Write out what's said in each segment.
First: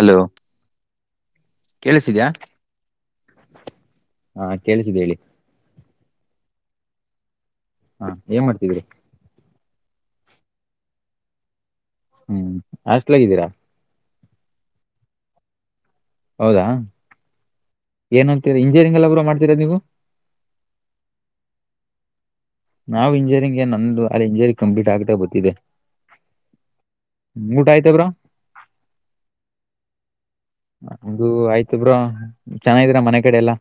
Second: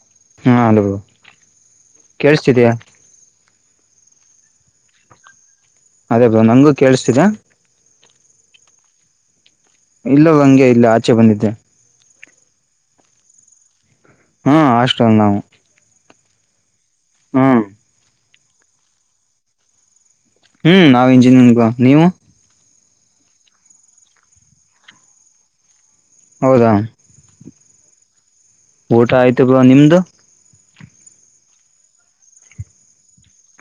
Hello ಹಾ hello ಕೇಳಿಸಿದ್ಯಾ ಕೇಳಿಸ್ತಿದಯಾ ಹಾ ಕಳ್ಸಿದೆೇಳಿ ಅದೇ ನಂಗೂ ಕೇಳಿಸ್ತೀರಾ ಹಾ ಏನ್ ಮಾಡ್ತದೀರ ಇಲ್ಲೋ ಹಂಗೆ ಇಲ್ಲ ಆಚೆ ಬಂದಿದ್ದೆ ಹ್ಮ್ ಹಾಸ್ಟೆಲ್ ಗಿದ್ದೀರಾ ಹ್ಮ ಹಾಸ್ಟಲ್ದವ ಹೌದಾ ಹ್ಮ್ ಏನು ಅಂತೀ ಇಂಜಿನಿಯರಿಂಗ್ ಅಲ್ಲ ಬ್ರೋ ಮಾಡ್ತೀರಾ ನೀವು ಹ್ಮ್ ನಾವ್ ಇಂಜಿನಿಯನ್ಗ ನೀವು ನಾವು ಇಂಜಿನಿಯರಿಂಗ್ಗೆ ನಂದು ಅಲ್ಲಿ ಇಂಜಿನಿಯರಿಂಗ್ ಕಂಪ್ಲೀಟ್ ಆಗ್ತಾ ಗೊತ್ತಿದ್ದಿದೆ ಹೌದಾ ಊಟ ಆಯ್ತ ಬ್ರೋ ಊಟ ಆಯ್ತು ಬ್ರೋ ನಿಮ್ದು ನಂದು ಆಯ್ತ ಬ್ರೋ ಚೆನ್ನಾಗಿದ್ದೀರಾ ಮನೆ ಕಡೆ ಎಲ್ಲಾ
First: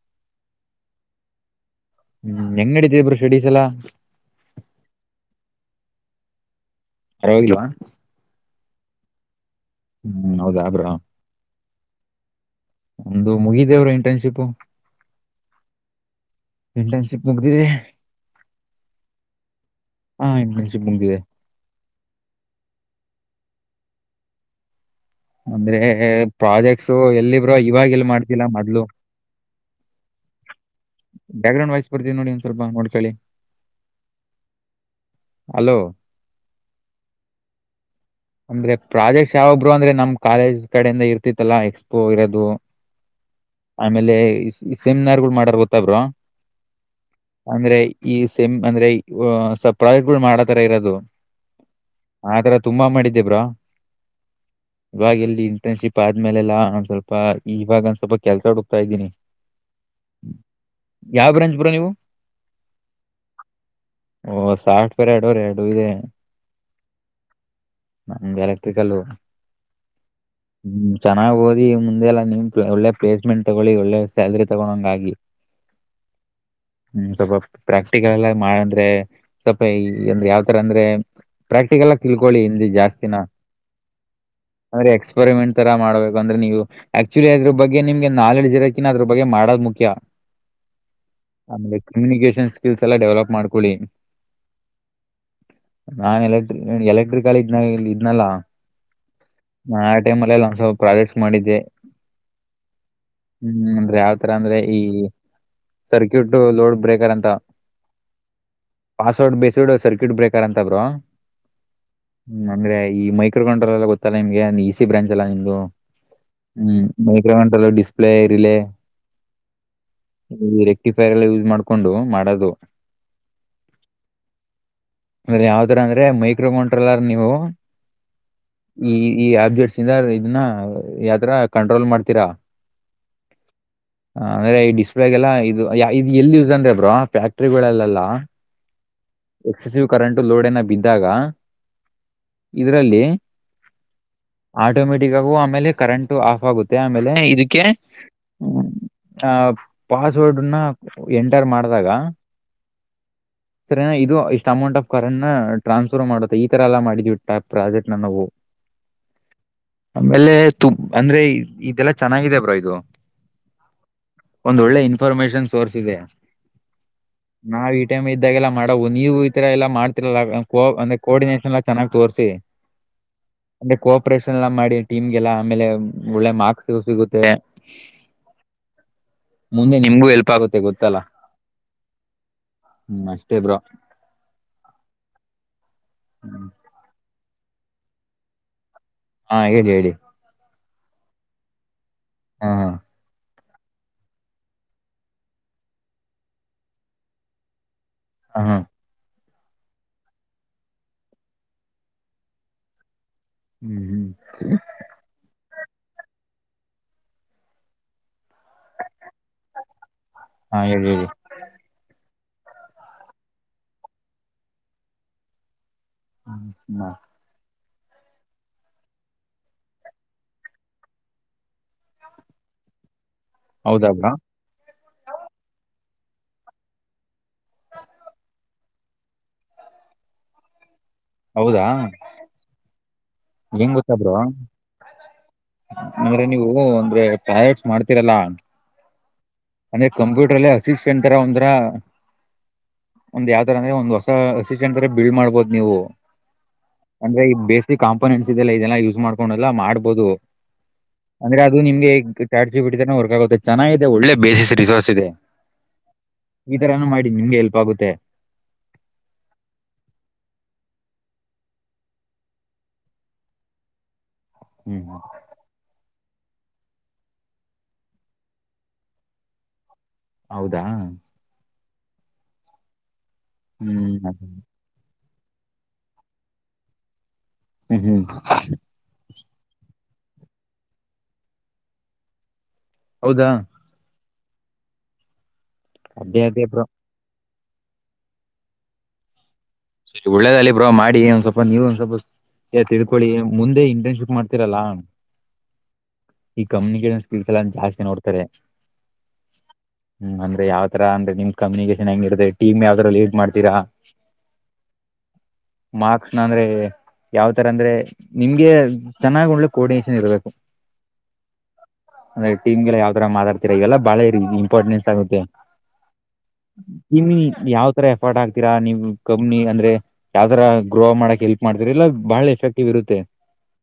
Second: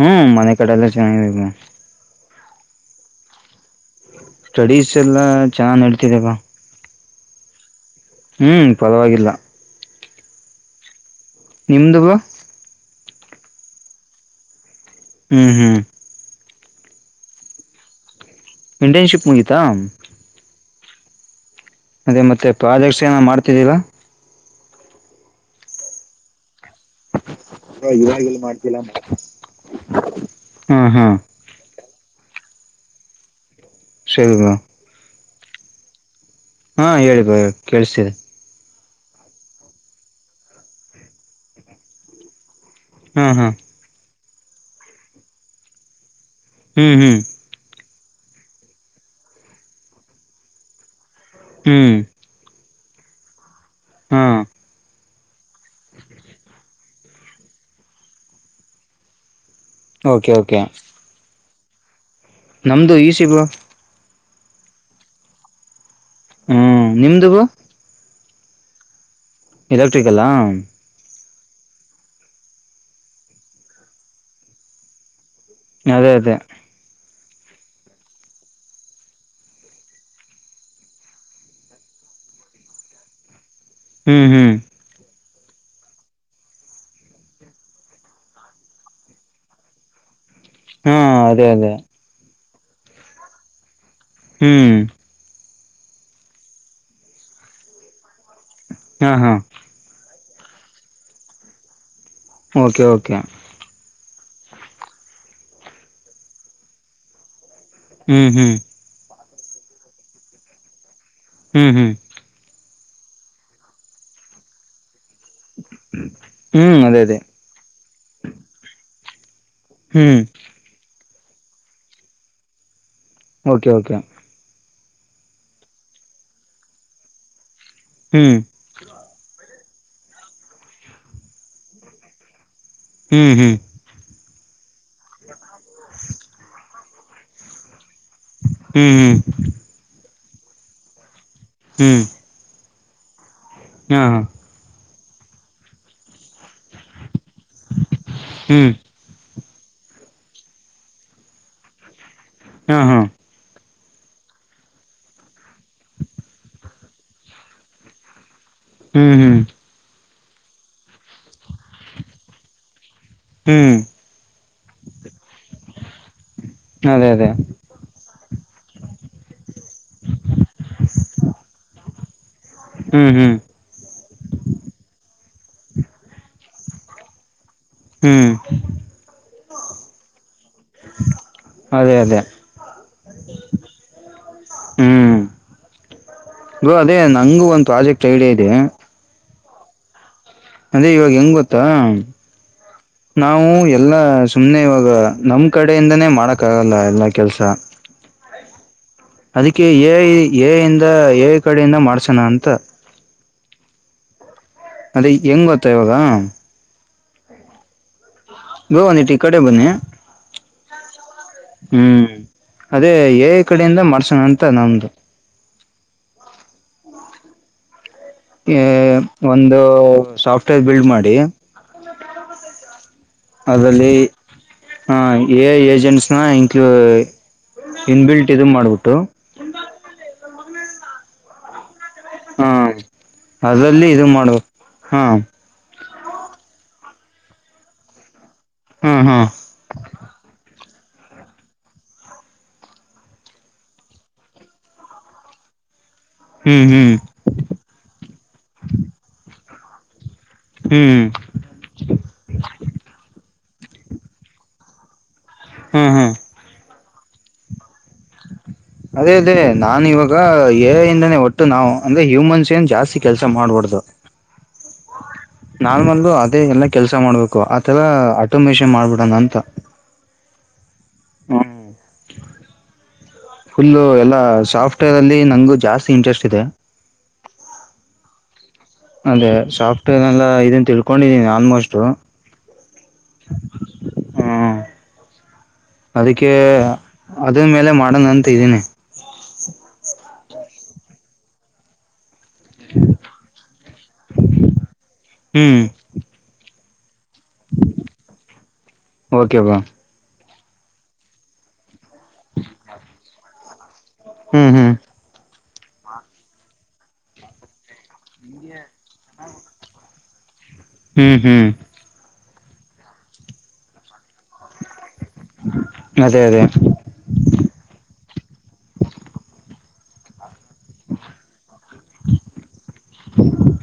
ಹ್ಮ್ ಮನೆ ಕಡ ಎಲ್ಲ ಚೆನ್ನಾಗಿ ಹ್ಮ್ ಹೆಂಗ್ ನೀಡಿತ್ತದೆ ಬ್ರೋ ಶೆಡೀಸಲಾ ಸ್ಟಡೀಸ್ ಎಲ್ಲಾ ಚೆನ್ನ ನಡತಿದವ ಪರವಾಗಿಲ ಹ್ಮ್ ಪರವಾಗಿಲ್ಲ ಹ್ಮ್ ಹೌದಾ ಅದ್ರ ನಿಮ್ದು ಬ್ರೋ ಒಂದು ಮುಗಿದೇವ್ರ ಇಂಟರ್ನ್ಶಿಪ್ ಹ್ಮ್ ಹ್ಮ್ ಇಂಟರ್ನ್ಶಿಪ್ ಮುಗ್ದಿದೆ ಇಂಟರ್ನ್ಶಿಪ್ ಮುಗಿತಾ ಮುಂದಿದೆ ಅದೇ ಮತ್ತೆ ಪ್ರಾಜೆಕ್ಟ್ಸ್ ಏನ ಮಾಡ್ತಿದ್ದೀಲ್ಲ ಅಂದ್ರೆ ಪ್ರಾಜೆಕ್ಟ್ಸು ಎಲ್ಲಿಬ್ರೋ ಇವಾಗ ಎಲ್ ಮಾಡ್ತಿಲ್ಲ ಮೊದ್ಲು ಹಾ ಹಾ ಬ್ಯಾಕ್ ಗ್ರೌಂಡ್ ವೈಸ್ ಬರ್ತೀವಿ ನೋಡಿ ಒಂದ್ ಸ್ವಲ್ಪ ನೋಡ್ಕೊಳ್ಳಿ ಸರಿ ಬ್ರೋ ಹಲೋ ಹಾ ಹೇಳಿ ಬ್ರೋ ಕೇಳಸ್ತಿದೆ ಅಂದ್ರೆ ಪ್ರಾಜೆಕ್ಟ್ಸ್ ಯಾವಬ್ರು ಅಂದ್ರೆ ನಮ್ ಕಾಲೇಜ್ ಕಡೆಯಿಂದ ಇರ್ತಿತ್ತಲ್ಲಾ ಎಕ್ಸ್ಪೋ ಇರೋದು ಹಾ ಹಾ ಆಮೇಲೆ ಸೆಮಿನಾರ್ ಮಾಡಾರ ಗೊತ್ತ ಬ್ರೋ ಹ್ಮ್ ಹ್ಮ್ ಅಂದ್ರೆ ಈ ಸೇಮ್ ಅಂದ್ರೆ ಸ ಪ್ರಾಜೆಕ್ಟ್ ಗಳು ಮಾಡತರ ಇರೋದು ಹ್ಮ್ ಆತರ ತುಂಬಾ ಮಾಡಿದ್ದೇ ಬ್ರೋ ಹಾ ಇವಾಗ ಎಲ್ಲಿ ಇಂಟರ್ನ್ಶಿಪ್ ಆದ್ಮೇಲೆಲ್ಲಾ ಒಂದ್ ಸ್ವಲ್ಪ ಇವಾಗ ಒಂದ ಸ್ವಲ್ಪ ಕೆಲ್ಸ ಹುಡುಕ್ತಾ ಇದ್ದೀನಿ ಓಕೆ ಓಕೆ ಯಾವ ಬ್ರಾಂಚ್ ಬ್ರೋ ನೀವು ನಮ್ದು ಇ ಸಿ ಬ್ರೋ ಓ ಸಾಫ್ಟ್ವೇರ್ ಎರಡುರೆ ಎರಡು ಇೇ ಹ್ಮ್ ನಿಮ್ದ ಬ್ರೋ ನಮ್ದು ಎಲೆಕ್ಟ್ರಿಕಲ್ ಎಲೆಕ್ಟ್ರಿಕಲ್ಲಾ ನಾವ್ ಓದಿ ಮುಂದೆ ಎಲ್ಲ ನಿಮ್ ಒಳ್ಳೆ ಪ್ಲೇಸ್ಮೆಂಟ್ ತಗೊಳ್ಳಿ ಒಳ್ಳೆ ಸ್ಯಾಲ್ರಿ ತಗೊ ಹಂಗಾಗಿ ಅದೇ ಅದೇ ಹ್ಮ ಸ್ವಲ್ಪ ಪ್ರಾಕ್ಟಿಕಲ್ ಎಲ್ಲ ಮಾಡಂದ್ರೆ ಸ್ವಲ್ಪ ಈ ಅಂದ್ರೆ ಯಾವತರ ಅಂದ್ರೆ ಪ್ರಾಕ್ಟಿಕಲ್ ಆಗಿ ತಿಳ್ಕೊಳ್ಳಿ ಹಿಂದಿ ಜಾಸ್ತಿನ ಹ್ಮ್ ಹ್ಮ್ ಅಂದ್ರೆ ಎಕ್ಸ್ಪರಿಮೆಂಟ್ ತರ ಮಾಡ್ಬೇಕು ಅಂದ್ರೆ ನೀವು ಆಕ್ಚುಲಿ ಅದ್ರ ಬಗ್ಗೆ ನಿಮ್ಗೆ ನಾಲೆಡ್ಜ್ ಇರೋಕಿನ ಅದ್ರ ಬಗ್ಗೆ ಮಾಡೋದ್ ಮುಖ್ಯ ಹಾ ಅದೇ ಅದೇ ಆಮೇಲೆ ಕಮ್ಯುನಿಕೇಶನ್ ಸ್ಕಿಲ್ಸ್ ಎಲ್ಲ ಡೆವಲಪ್ ಮಾಡ್ಕೊಳ್ಳಿ ಹ್ಮ್ ನಾನ್ ಎಲೆಕ್ಟ್ರಿ ಎಲೆಕ್ಟ್ರಿಕಲ್ ಇದ್ನ ಇದ್ನಲ್ಲಾ ಹಾ ಹಾ ಟೈಮ್ಲ್ಲಲ್ಲ ಒಂದ್ಸಲ ಪ್ರಾಜೆಕ್ಟ್ಸ್ ಮಾಡಿದ್ದೆ ಓಕೆ ಓಕೆ ಹತ್ರ ಅಂದ್ರೆ ಈ ಸರ್ಕ್ಯೂಟ್ ಲೋಡ್ ಬ್ರೇಕರ್ ಅಂತ ಹ್ಮ್ ಹ್ಮ್ ಅಸೊಡ್ ಬೇಸಿಡ್ ಸರ್ಕ್ಯೂಟ್ ಬ್ರೇಕರ್ ಅಂತ ಬ್ರೋ ಹ್ಮ್ ಹ್ಮ್ ಅಂದ್ರ ಈ ಮೈಕ್ರೋ ಕಂಟ್ರೋಲ್ಲ್ಲೊತ್ತ ನಿಮಗೆ ಇ ಸಿ ಬ್ರಾಂಚ್ ಲ ನಿ ಹ್ಮ್ ಅದೇ ಅದೇ ಮೈಕ್ರೋಂಟ ಡಿಸ್ಪ್ಲೇ ರಿಲೆ ಹ್ಮ್ ರಕ್ಟಿಫೈರ್ ಎಲ್ಲ ಯೂಸ್ ಮಾಡ್ಕೊಂಡು ಮಾಡೋದು ಓಕೆ ಓಕೆ ಅಂದ್ರೆ ಯಾವ್ದರ ಅಂದ್ರೆ ಮೈಕ್ರೋಮೋಂಟ್ರಲ್ಲಾರ ನೀವು ಹ್ಮ್ ಈ ಈ ಅಬ್ಜೆಕ್ಟ್ ಶಿಂದಾರ್ ಇದನ್ನ ಯಾವತರ ಕಂಟ್ರೋಲ್ ಮಾಡ್ತೀರಾ ಹ್ಮ್ ಹ್ಮ್ ಹ ಅಂದ್ರೆ ಈ ಡಿಸ್ಪ್ಲಗೆಲ್ಲಾ ಇದು ಇದು ಎಲ್ಲಿ ಯಸ್ ಅಂದ್ರೆ ಬ್ರೋ ಫ್ಯಾಕ್ಟ್ರಿಗಳೆಲ್ಲೆಲ್ಲಾ ಹ್ಮ್ ಹ್ಮ್ ಎಕ್ಸಸಿವ್ ಕರೆಂಟ್ ಲೋಡ್ ಏನ ಬಿದ್ದಾಗ ಹ್ಮ್ ಇದರಲ್ಲಿ ಹಾ ಹಾ ಗ ಆಮೇಲೆ ಕರೆಂಟ್ ಆಫ್ ಆಗುತ್ತೆ ಆಮೇಲೆ ಇದಕ್ಕೆ ಹ್ಮ್ ಆ ಪಾಸ್ವರ್ಡ್ನ ಎಂಟರ್ ಮಾಡ್ದಾಗ ಹ್ನ ಹ್ನ. ಸರ್ ಇದು ಇಷ್ಟ ಅಮೌಂಟ್ ಆಫ್ ಕರನ ಟ್ರಾನ್ಸ್ಫರ್ ಮಾಡುತ್ತೆ ಈ ತರ ಎಲ್ಲ ಮಾಡಿದ್ವಿ ಟ್ಯಾಪ್ ಪ್ರಾಜೆಟನ ನಾವು ಹ್ಮ ಹ್ಮ. ಆಮೇಲೆ ತು ಅಂದ್ರೆ ಇದೆಲ್ಲಾ ಚೆನ್ನಾಗಿದೆ ಬ್ರ ಇದು. ಹ್ಮ. ಒಂದ ಒಳ್ಳೆ ಇನ್ಫಾರ್ಮೇಶನ್ ಸೋರ್ಸ್ ಇದೆ ಅದೇ ಅದೇ ನಾ ಈ ಟೈಮ್ ಇದ್ದಾಗೆಲ್ಲ ಮಾಡವ ನೀವು ಈತರ ಎಲ್ಲಾ ಮಾಡ್ತಿರಲ್ಲ ಆಗ ಅಂದೆ ಕೋಆರ್ಡಿನೇಷನ್ ಎಲ್ಲಾ ಚೆನ್ನಾಗ ತೋರಸಿ. ಹ್ಮ್ ಹ್ಮ್ ಅಂದ ಕೋಆಪರೇಷನ್ ಎಲ್ಲ ಮಾಡಿ ಟೀಮ್ಗೆಲ್ಲ ಆಮೇಲೆ ಒಳ್ಳೆ ಮಾಕ್ಸ ಸಿಗುತ್ತೆ. ಹ್ಮ್ ಮುಂದೆ ನಿಮ್ಗೂ ಹೇಲ್ಪ್ ಆಗುತ್ತೆ ಗೊತ್ತಲ್ಲ. ದೆ ಹ್ಮ್ ಅಷ್ಟೇ ಬ್ರೋ ಹ್ಮ ಗ ಅದೇ ಹಂಗು ಒಂದ ಪ್ರಾಜೆಕ್ಟ್ ಐಡ ಇದೆ. ಹ್ಞಾ ಹೇಳಿ ಹೇಳಿ. ಅದೇ ಇವಾಗ ಹೆಂಗ ಗೊತ್ತಾ. ಹ್ಞಾ. ನಾವು ಎಲ್ಲಾ ಸುಮ್ನೆ ಇವಾಗ ನಮ್ ಕಡೆಯಿಂದನೇ ಮಾಡಕ್ ಆಗಲ್ಲ ಎಲ್ಲಾ ಕೆಲ್ಸ. ಹ್ಞಾ. ಅದಕ್ಕೆ ಎ ಐ ಏ ಇಂದ ಎ ಐ ಕಡೆಯಿಂದ ಮಾಡ್ಸೋಣ ಅಂತ ಹ್ಮ ಹ್ಮ. ಅದೇ ಹೆಂಗ ಗೊತ್ತ ಇವಾಗ ಬೊ ಒಂದಿಟ ಈಕಡೆ ಬನ್ನಿ ಹಾ ಹೇಳಿ ಹೇಳಿ ಹ್ಮ. ಅದೇ ಎ ಐ ಕಡೆಯಿಂದ ಮಾಡಸಣ ಅಂತ ನಂದು [unintelligible] ಯ ಒಂದು ಸಾಫ್ಟ್ವೇರ್ ಬಿಲ್ಡ್ ಮಾಡಿ ಹೌದಾ ಆದಲ್ಲಿ ಬ್ರೋ ಹ ಎ ಐ ಏಜೆನ್ಸ ಹಾ ಇಂಕಲ್ ಇನ್ ಬಿಲ್ಟ್ ಇದ ಮಾಡ್ಬಿಟ್ಟು ಹೌದಾ. ಹ್ಞಾ ಹೆಂಗ್ ಅದಲ್ಲಿ ಗೊತ್ತಾ ಇದ ಬ್ರೋ ಮಾಡಬೆ ಹ್ಞಾ. ಅಂದ್ರೆ ನೀವು ಅಂದ್ರೆ ಪಾಯಟ್ ಮಾಡ್ತೀರಲ್ಲ ಹ್ಞಾ ಹ್ಞಾ. ಅಣೆ ಕಂಪ್ಯೂಟರಲ್ಲೆ ಹಸಿಕ್ಷ ಅಂತರ ಒಂತರ ಒಂದ ಯಾವ ತರನೇ ಒಂದ್ ಹೊಸ ಅಸಿಸೆಂಟ ಅರ ಬಿಳ್ ಮಾಡ್ಬೋದು ನೀವು. ಹ್ಮ್ ಹ್ಮ್ ಅಂದ್ರ ಈ ಬೇಸಿಕ್ ಕಾಂಪೋನೆಂಟ್ಸ್ ಇದೆಲ್ಲ ಇದೆಲ್ಲಾ ಯೂಸ್ ಮಾಡ್ಕೊಂಡಲ್ಲ ಮಾಡ್ಬೋದು. ಹ್ಮ್ ಹ್ಮ್ ಅಂದ್ರೆ ಅದು ನಿಮಗೆ ಚಾಟ್ ಜಿಪಿಟಿ ತರ ವರ್ಕ್ ಆಗುತ್ತೆ ಚೆನ್ನಾಗಿದೆ ಒಳ್ಳೆ ಬೇಸಿಸ್ ರಿಸೋರ್ಸ್ ಇದೆ ಹ್ಮ್ ಹ್ಮ್ ಈ ತರಾನ ಮಾಡಿ ನಿಮ್ಗೆ ಹೇಲ್ಪ್ ಆಗುತ್ತೆ. [inaudible] ಅದೇ ಅದೇ ನಾನ ಇವಾಗ ಎ ಐ ಇಂದಾನೆ ಒಟ್ಟು ನಾವು ಅಂದೆ ಹ್ಯೂಮನ್ಸ್ ಏನ್ ಜಾಸ್ತಿ ಕೆಲ್ಸ ಮಾಡ್ಬಾರಡ್ದ ಹ್ಮ್ ನಾಮಲ್ ದೇ ಎಲ್ಲ ಕೆಲ್ಸ ಮಾಡ್ಬೇಕು ಆತಲ್ಲಾ ಆಟೋಮೇಷನ್ ಮಾಡ್ಬಿಡಣ ಅಂತ ಹೌದಾ. [inaudible] ಫುಲ್ಲ ಹ್ಮ್ ಎಲ್ಲ ಹ್ಮ್ ಸಾಫ್ಟರ್ ಅಲ್ಲಿ ನಂಗು ಜಾಸ್ತಿ ಇಂಟ್ರೆಸ್ಟ್ ಇದೆ. ಹ್ಮ ಹ್ಮ. ಅದೇ ಸಾಫ್ಟರ್ ಎಲ್ಲ ಇದನ್ ತಿಳ್ಕೊಂಡಿದೀನಿ ಆಲ್ಮೋಸ್ಟ್. ಹೌದಾ. ಹ್ಞಾ. ಅದೇ ಅದಿಕ್ಕೆ ಅದೇ ಬ್ರೋ ಅದ ಮೇಲೆ ಮಾಡಣ ಅಂತ ಇದ್ದೀನಿ. ಒಳ್ಳೇದ ಅಲಿ ಬ್ರೋ ಮಾಡಿ ಒಂದ್ ಸ್ವಲ್ಪ ನೀವು ಸ್ವಲ್ಪ ಯ ತಿಳ್ಕೊಳ್ಳಿ ಮುಂದೆ ಇಂಟರ್ನ್ಶಿಪ್ ಮಾಡ್ತಿರಲ್ಲ ಹ್ಮ್ ಈ ಕಮ್ಯುನಿಸ್ನ ಸ ಎಲ್ಲ ಜಾಸ್ತಿ ನೋಡ್ತಾರೆ ಓಕೆ ಬಾ ಹ್ಮ ಅಂದ್ರೆ ಯಾವ್ ತರ ಅಂದ್ರೆ ನಿಮ್ ಕಮ್ಯುನಿಕೇಟ್ ಚೆನ್ನಂಗ ಇತ್ತದೆ ಟೀಮ್ ಯಾವ್ದಾರ ಲೀಡ್ ಮಾಡ್ೀರಾ ಹ್ಮ್ ಹ್ಮ್ ಮಾರ್ಕ್ಸ್ ನ ಅಂದ್ರೆ ಯಾವ್ತರ ಅಂದ್ರೆ ನಿಮ್ಗೆ ಚೆನ್ನಾಗ್ ಉೆ ಕೋರ್ಡಿನೇಷನ್ ಇರ್ಬೇಕು ಹ್ಮ್ ಹ್ಮ್ ಅಂದೆ ಟೀಮ ಗೆ ಯಾವರ ಮಾತತಿರಿ ಇವೆಲ್ಲ ಬಾಳ ರೀ ಇಂಪಾರ್ಟೆನ್ಸ್ ಅದೇ ಅದೇ ನಿಮ ಯಾವ ತರ ಎಫರ್ಟ್ ಆಗ್ತೀರಾ ನೀವು್ ಅಂದ್ರೆ ಯಾವ್ತರ ಗ್ರೋ ಮಾಡಕ್ ಹೆಲ್ಪ್ ಮಾಡ್ತಾರೆ ಎಲ್ಲ ಬಹಳ ಎಫೆಕ್ಟಿವ್ ಇರುತ್ತೆ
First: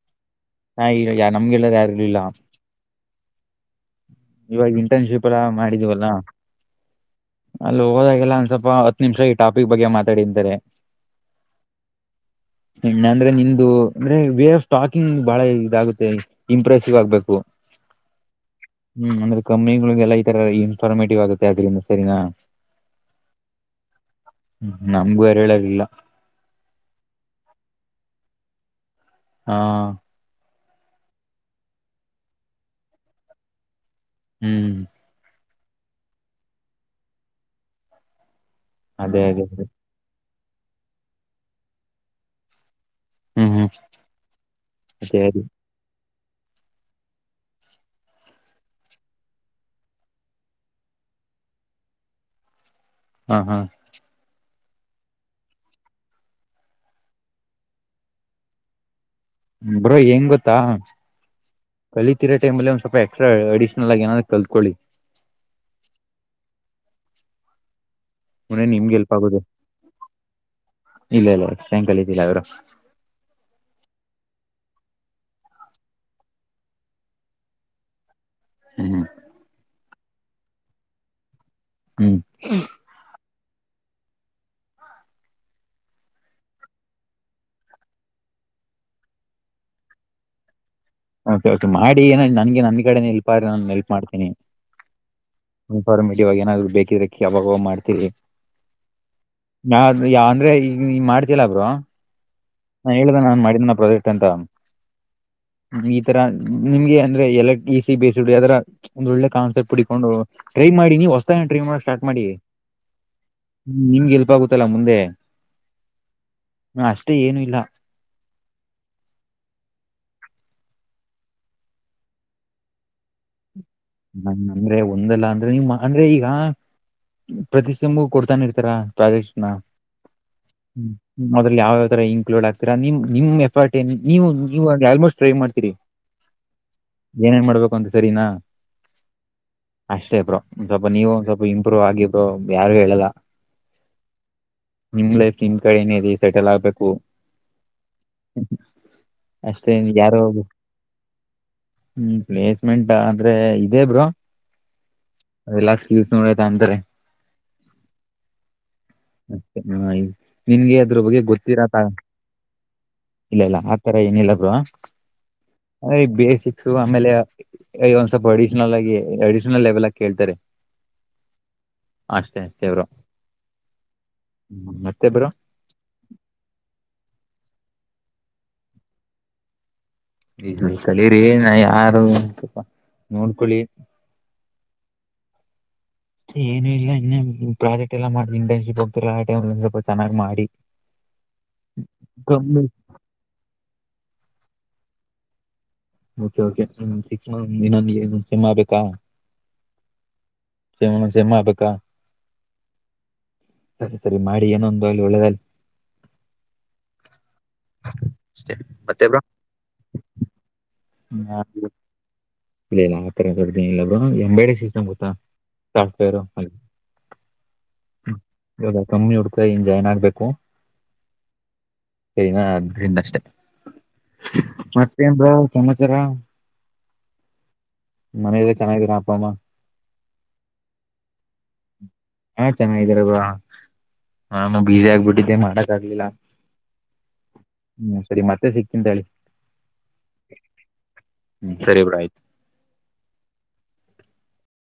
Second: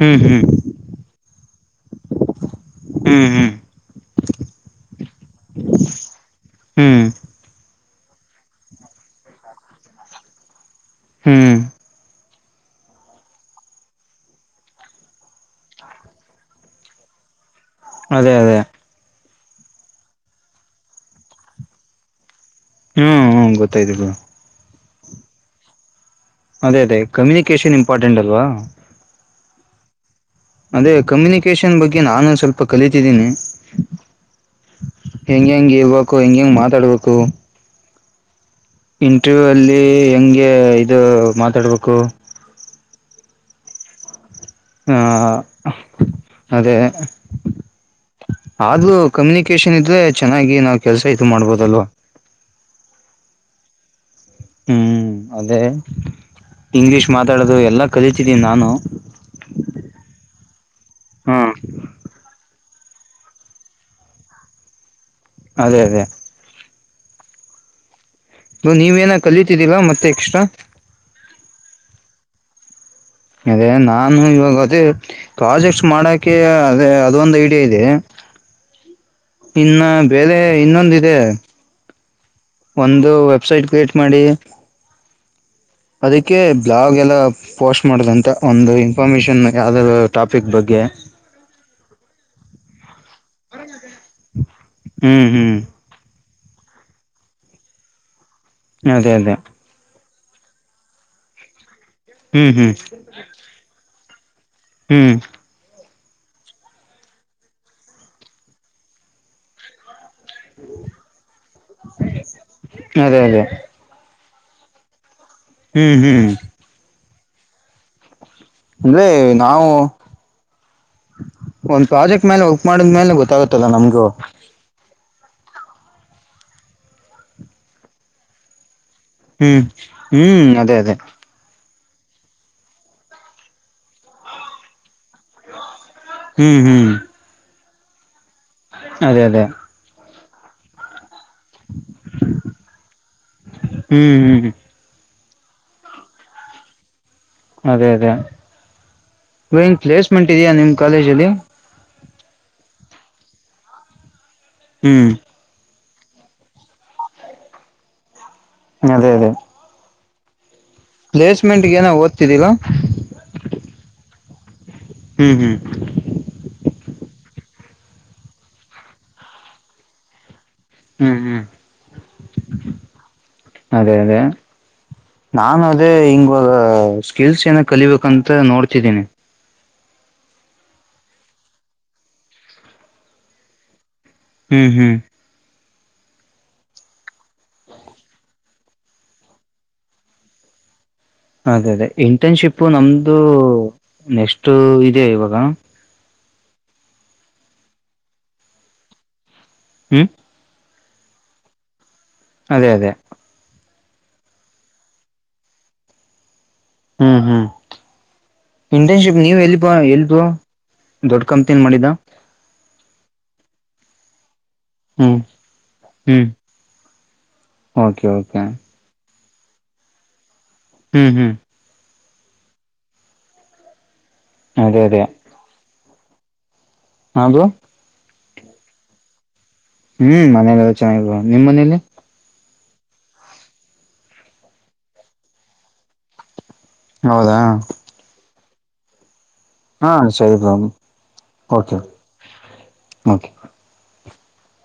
ಹ್ಮ್ ಹ್ಮ್ ಹಾ ಇಲ್ಲ ಯ ನಮ್ಗೆಲ್ಲ ಯಾರಲ್ಲ ಹ್ಮ್ ಹ್ಮ್ ಇವಾಗ ಇಂಟರ್ನ್ಶಿಪ್ ಎಲ್ಲ ಮಾಡಿದೀವಲ್ಲ ಹ್ಮ್ ಲ್ಲಿ ಹೋದಾಗೆಲ್ಲ ಒಂದ್ ಸ್ವಲ್ಪ ಹತ್ತು ನಿಮಿಷ ಈ ಟಾಪಿಕ್ ಬಗ್ಗೆ ಮಾತಾಡಂತಾರೆ ಹಾ್ ಇ ಅಂದ್ರೆ ನಿಮ್ದು ಅಂದ್ರೆ ವೇ ಆಫ್ ಟಾಕಿಂಗ್ ಬಾಳ ಇದಾಗುತ್ತೆ ಇಂಪ್ರೆಸಿವ್ ಆಗ್ಬೇಕು ಅದೇ ಅದೇ ಕಂಪ್ನಿಿಗೆ ಎಲ್ಲ ಈ ತರ ಇನ್ಫರ್ಮೇಟಿವ್ ಆಾಕೀಂದ ಸರಿನಾ ಹ್ಮ್ ಹ್ಮ ಗೊತ್ತಾಯತ ನಮ್ಗೂ ಅರಿಳಾಗಿಲ್ಲ ಅದೇ ಅದೇ ಕಮ್ಯುನಿಕೇಶನ್ ಇಂಪಾರ್ಟೆಂಟ್ ಅಲ್ವಾ ಹಾ ಅದೇ ಕಮ್ಯುನಿಕೇಶನ್ ಬಗ್ಗೆ ನಾನು ಸ್ವಲ್ಪ ಕಲಿತಿದ್ದೀನಿ ಹ್ಮ್ ಹೆಂಗೆ ಹೆಂ ಇರ್ಬೇಕು ಹೆಂಗೆ ಹೆಂಗೆ ಮಾತಾಡ್ಬೇಕು ಅದೇ ಅದೇ ಇಂಟ್ರವ್ಯೂ ಅದೇ ಅಲ್ಲಿ ಹೆಂಗೆ ಇದು ಮಾತಾಡ್ಬೇಕು ಹ್ಮ್ ಹ್ಮ್ ಆ, ಅ ಅದೇ ಆದ್ರೂ ಕಮ್ಯುನಿಕೇಶನ್ ಇದ್ರೆ ಚೆನ್ನಾಗಿ ನಾವ್ ಕೆಲ್ಸ ಇ ಮಾಡ್ಬೋದಲ್ವಾ ಹ ಹಾ ಹ್ಮ್ ಅದೇ ಇಂಗ್ಲಿಷ್ ಮಾತಾಡೋದು ಎಲ್ಲಾ ಕಲಿತಿದ್ದೀ ನಾನು ಬ್ರೋ ಹೆಂಗ್ ಗೊತ್ತಾ ಹ್ಮ್ ಕಲತಿೀರಾ ಟೈಮ್ಲ್ಲಿ ಒ ಸ್ವಲ್ಪ ಎಕ್ಸ್ಟ್ರಾ ಅಡಿಷ್ನಲ್ ಆಗ ಏನಾದ್ರು ಕಲ್ತ್ಕೊಳ್ಳಿ ಅದೇ ಅದೇ ಮನ್ನೆ ಇದು ನಿಮ್ ಗೆಲ್ಪ ನೀವೇನ ಆಗುದು ಕಲಿತಿದ್ದೀರಾ ಮತ್ತೆ ಎಕ್ಸ್ಟ್ರಾ ಇಲ್ಲ ಇಲ್ಲ ಸಂ ಕಲತಿಿಲ್ಲ ಅವರು ಅದೇ ನಾನು ಇವಾಗ ಅದೇ ಪ್ರಾಜೆಕ್ಟ್ಸ್ ಮಾಡಕೆ ಅದೇ ಅದೊಂದು ಐಡಿಯಾ ಇದೆ ಹ್ಮ್ ಹ ಬಲೆ ಇನ್ನೊಂದ ಇದೆ ಹ್ಮ್ ಒಂದು ವೆಬ್ಸೈಟ್ ಕ್ರಿಯೇಟ್ ಮಾಡಿ ಅದಕ್ಕೆ ಬ್ಲಾಗ್ ಎಲ್ಲ ಪೋಸ್ಟ್ ಮಾಡದಂತೆ ಒಂದು ಇನ್ಫಾರ್ಮೇಶನ್ ಯಾವ್ದ ಟಾಪಿಕ್ ಬಗ್ಗೆ ಓಕೆ ಕೆ ಮಾಡಿ ಏನ ನನ್ಗೆ ನನ್ ಕಡೆ ಎಲ್ಪ ಆದ್ರ ನಾನು ಎಲ್ಪ್ ಮಾಡ್ತೇನಿ ಹ್ಮ್ ಹ್ಮ್ ಇವಾಗ ಏನಾದ್ರು ಬೇಕಿದ್ರೆ ಯಾವಾಗ ಮಾಡ್ತೀರಿ ಅದೇ ಅದೇ ಯಾವ ಅಂದ್ರೆ ಈಗ ಈ ಮಾಡ್ತಿಲ್ಲಬ್ರು ಹ್ಮ್ ಹ್ಮ್ ಹಾ ಹೇಳ್ದ ನಾನನ್ ಮಾಡಿದ್ದ ನ ಪ್ರಾಜೆಕ್ಟ್ ಅಂತ ಹ್ಮ್ ಈ ತರ ನಿಮ್ಗೆ ಅಂದ್ರೆ ಎಲ್ಲ ಈಸ ಬೇಸಡ್ ಯದರ ಒಂದ ಒಳ್ಳೆ ಕಾನ್ಸೆಪ್ಟ್ ಹುಡಕೊಂಡು ಮಾಡಿ ನೀ್ ಹೊತ ಟ್ರೀಮ್ ಮಾಡ ಸ್ಟಾರ್ಟ್ ಮಾಡಿ ಅದೇ ಅದೇ ನಿಮಗೆ ಎಲ್ಪ್ ಆಗುತ್ತಲ್ಲ ಮುಂದೆ ಹ್ಮ್ ಹ್ಮ್ ಅಷ್ಟೇ ಏನು ಇಲ್ಲ ಅಂದೆ ನಾವು ಒಂದ್ ಪ್ರಾಜೆಕ್ಟ್ ಮೇಲೆ ವರ್ಕ್ ಮಾಡಿದ್ ಮೇಲೆ ಗೊತ್ತಾಗುತ್ತಲ್ಲ ನಮ್ಗೂ ಅಂದ್ರೆ ಒಂದಲ್ಲ ಅಂದ್ರೆ ನೀ ಅಂದ್ರೆ ಈಗ ಪ್ರತಿ್ ಕೊಡ್ತಾನ ಇರ್ತಾರ ಪ್ರ ಹ್ಮ್ ಹ್ಮ್ ಅದೇ ಅದೇ ಅಲ್ಲಿ ಯಾವ ಇನ್ಕ್ಲೂಡ್ ಆಗ್ತರ ನಿ ನಿಮ್ ಎಫರ್ಟ್ ಏನ್ ನೀವು ನೀವು ಆಲ್ಮೋಸ್ಟ್ ಟ್ರೈ ಮಾಡ್ತೀರಿ ಹ್ಮ್ ಹ್ಮ್ ಏನೇನ್ ಮಾಡ್ಬೇಕು ಸರಿನಾ ಅದೇ ಅದೇ ಅಷ್ಟೇ ಬ್ರೋ ಸ್ವಲ್ಪ ನೀವು ಸ್ವಲ್ಪ ಇಂಪ್ರೂವ್ ಆಗಿದರು ಯಾರು ಹೇಳುದ ಹ್ಮ್ ಹ್ಮ್ ನಿಮ್ ಲೈಫ್ ನಿಮ್ ಕಡೆ ನ ಇ ಸೆಟಲ್ ಆಗ್ಬೇಕು ಅದೇ ಅದೇ ನೀಂಗ ಅಷ್ಟೇ ಯಾರೋ ಪ್ಲೇಸ್ಮೆಂಟ್ ಇದಯಾ ನಿಮ್ ಕಾಲೇಜಲ್ಲಿ ಹ್ಮ್ ಪ್ಲೇಸ್ಮೆಂಟ್ ಅಂದ್ರೆ ಇದೇ ಬ್ರೋ ಹ್ಮ್ ಅ ಲಾ ಕಿವಸ್ ನೋಡತ ಅಂತಾರೆ ಅದೇ ಅದೇ ನಿನ್ಗೆ ಅದ್ರ ಬಗ್ಗೆ ಗೊತ್ತಿರ ಪ್ಲೇಸ್ಮೆಂಟ್ಗೆ ಏನೋ ಓದ್ತಿದ್ದೀರಾ ಇಲ್ಲ ಇಲ್ಲ ತರ ಏನಿಲ್ಲ ಬ ಹ್ಮ್ ಹ್ಮ್ ಅ್ರೆ ಈ ಬೇಸಿಕ್ಸ್ ಆಮೇಲೆ ಒಂದ್ ಸ್ವಲ್ಪ ಹೊಡಿ ಅಡಿಷನಲ್ ಲೆವೆಲ್ ಆಕೇಳ್ತಾರೆ ಹ್ಮ್ ಹ್ಮ್ ಅಷ್ಟೇ ಬ್ರೋ ಅದೇ ಅದೇ ಮತ್ತೆ ಬ್ರೋ ನಾನು ಅದೇ ಹಿಂಗಾಗ ಕೆಲ್ಸ ನ ಕಲಿಬೇಕಂತ ನೋಡ್ತಿದ್ದೀನಿ ಇ ಕಲರಿಿ ನಾ ಯಾರ ಒ ಸ್ವಲ್ಪ ನೋಡ್ಕೊೊಳ್ಳಿ ಹ್ಮ್ ಹ್ಮ್ ಏನುೂ ಇಲ್ಲ ಇನ್ನೆ ಪ್ರಾಜೆಕ್ಟ್ ಎಲ್ಲಾ ಮಾಡ ಇಂಟರ್ನ್ಶಿಪ್ ಹೋಗ್ತಿಲ್ಲ ಆ ಟೈಮ್ ಸ್ವಲ್ಪ ಚೆನ್ನಾಗ್ ಮಾಡಿ ಅದೇ ಅದೇ ಕಮ್ಮಿ ಇಂಟರ್ನ್ಶಿಪ್ ನಮ್ದು ನೆಕ್ಸ್ಟ್ ಇದೆ ಇವಾಗ ಕೆ ಸಿಕ್ಸ್ ಮತ್ ಇನ್ನೊಂದ ಸಮ್ ಆಗ್ಬೇಕಾ ಹ್ಮ್ ಸೇಮಣ ಸಮ್ಮಾಬೇಕಕ್ಕಾ ಅದೇ ಅದೇ ಸರಿ ಸರಿ ಮಾಡಿ ಏನೊಂದು ಅಲ್ಲಿ ಒಳ್ಳೆದಲ್ ಹ್ಮ್ ಹ್ಮ್ ಮತ್ತೆ ಇಂಟರ್ನ್ಶಿಪ್ ಬ್ರೋ ನೀವ ಎಲ್ಲಿಪ ಎಲ್ಲಿಪ ದಡಕಮ ತಿನ್ ಮಾಡಂಡಿದಾ ಇಲ್ಲ ಇಲ್ಲ ಆತ್ತರ ತೊಡ್ ಇ ಹ್ಮ್ ಹ್ಮ್ ಓಕೆ ಓಕೆ ಎ ಫ್ಟಮ್ಮ ಇಂಜ ಏನಾಗ್ಬೇಕು ಹ್ಮ್ ಹ್ಮ್ ಸೈನಾ ಅದರಿಂದಷ್ಟೆ ಅದೇ ಅದೇ ಮತ್ತೇ ಎ ಬ್ರೋ ಚಮಚಾರ ಹಾದು ಮನಗ ಚೆನ್ನಾಗರಾ ಅಪ್ಪ ಅಮ್ಮ ಹ್ಮ್ ಮನೇಲೆಲ್ಲ ಚೆನ್ನಾಗಿ ನಿಮ್ಮ್ ಮನೇಲಿ ಹಾ ಚೆನ್ನಾಗಾರದು ನಾನು ಬಸಿ ಆಗ್ಬಿಟ್ಟಿದ್ದೆ ಮಾಡಕ್ ಆಗ್ಲಿಲ್ಲ ಹೌದಾ ಮೆ ಸಿಕ್ಕಂತಾಳಿ ಹಾ ಹ್ಮ್ ಸರಿ ಸರಿ ಬ್ರೋ ಆಯ್ತು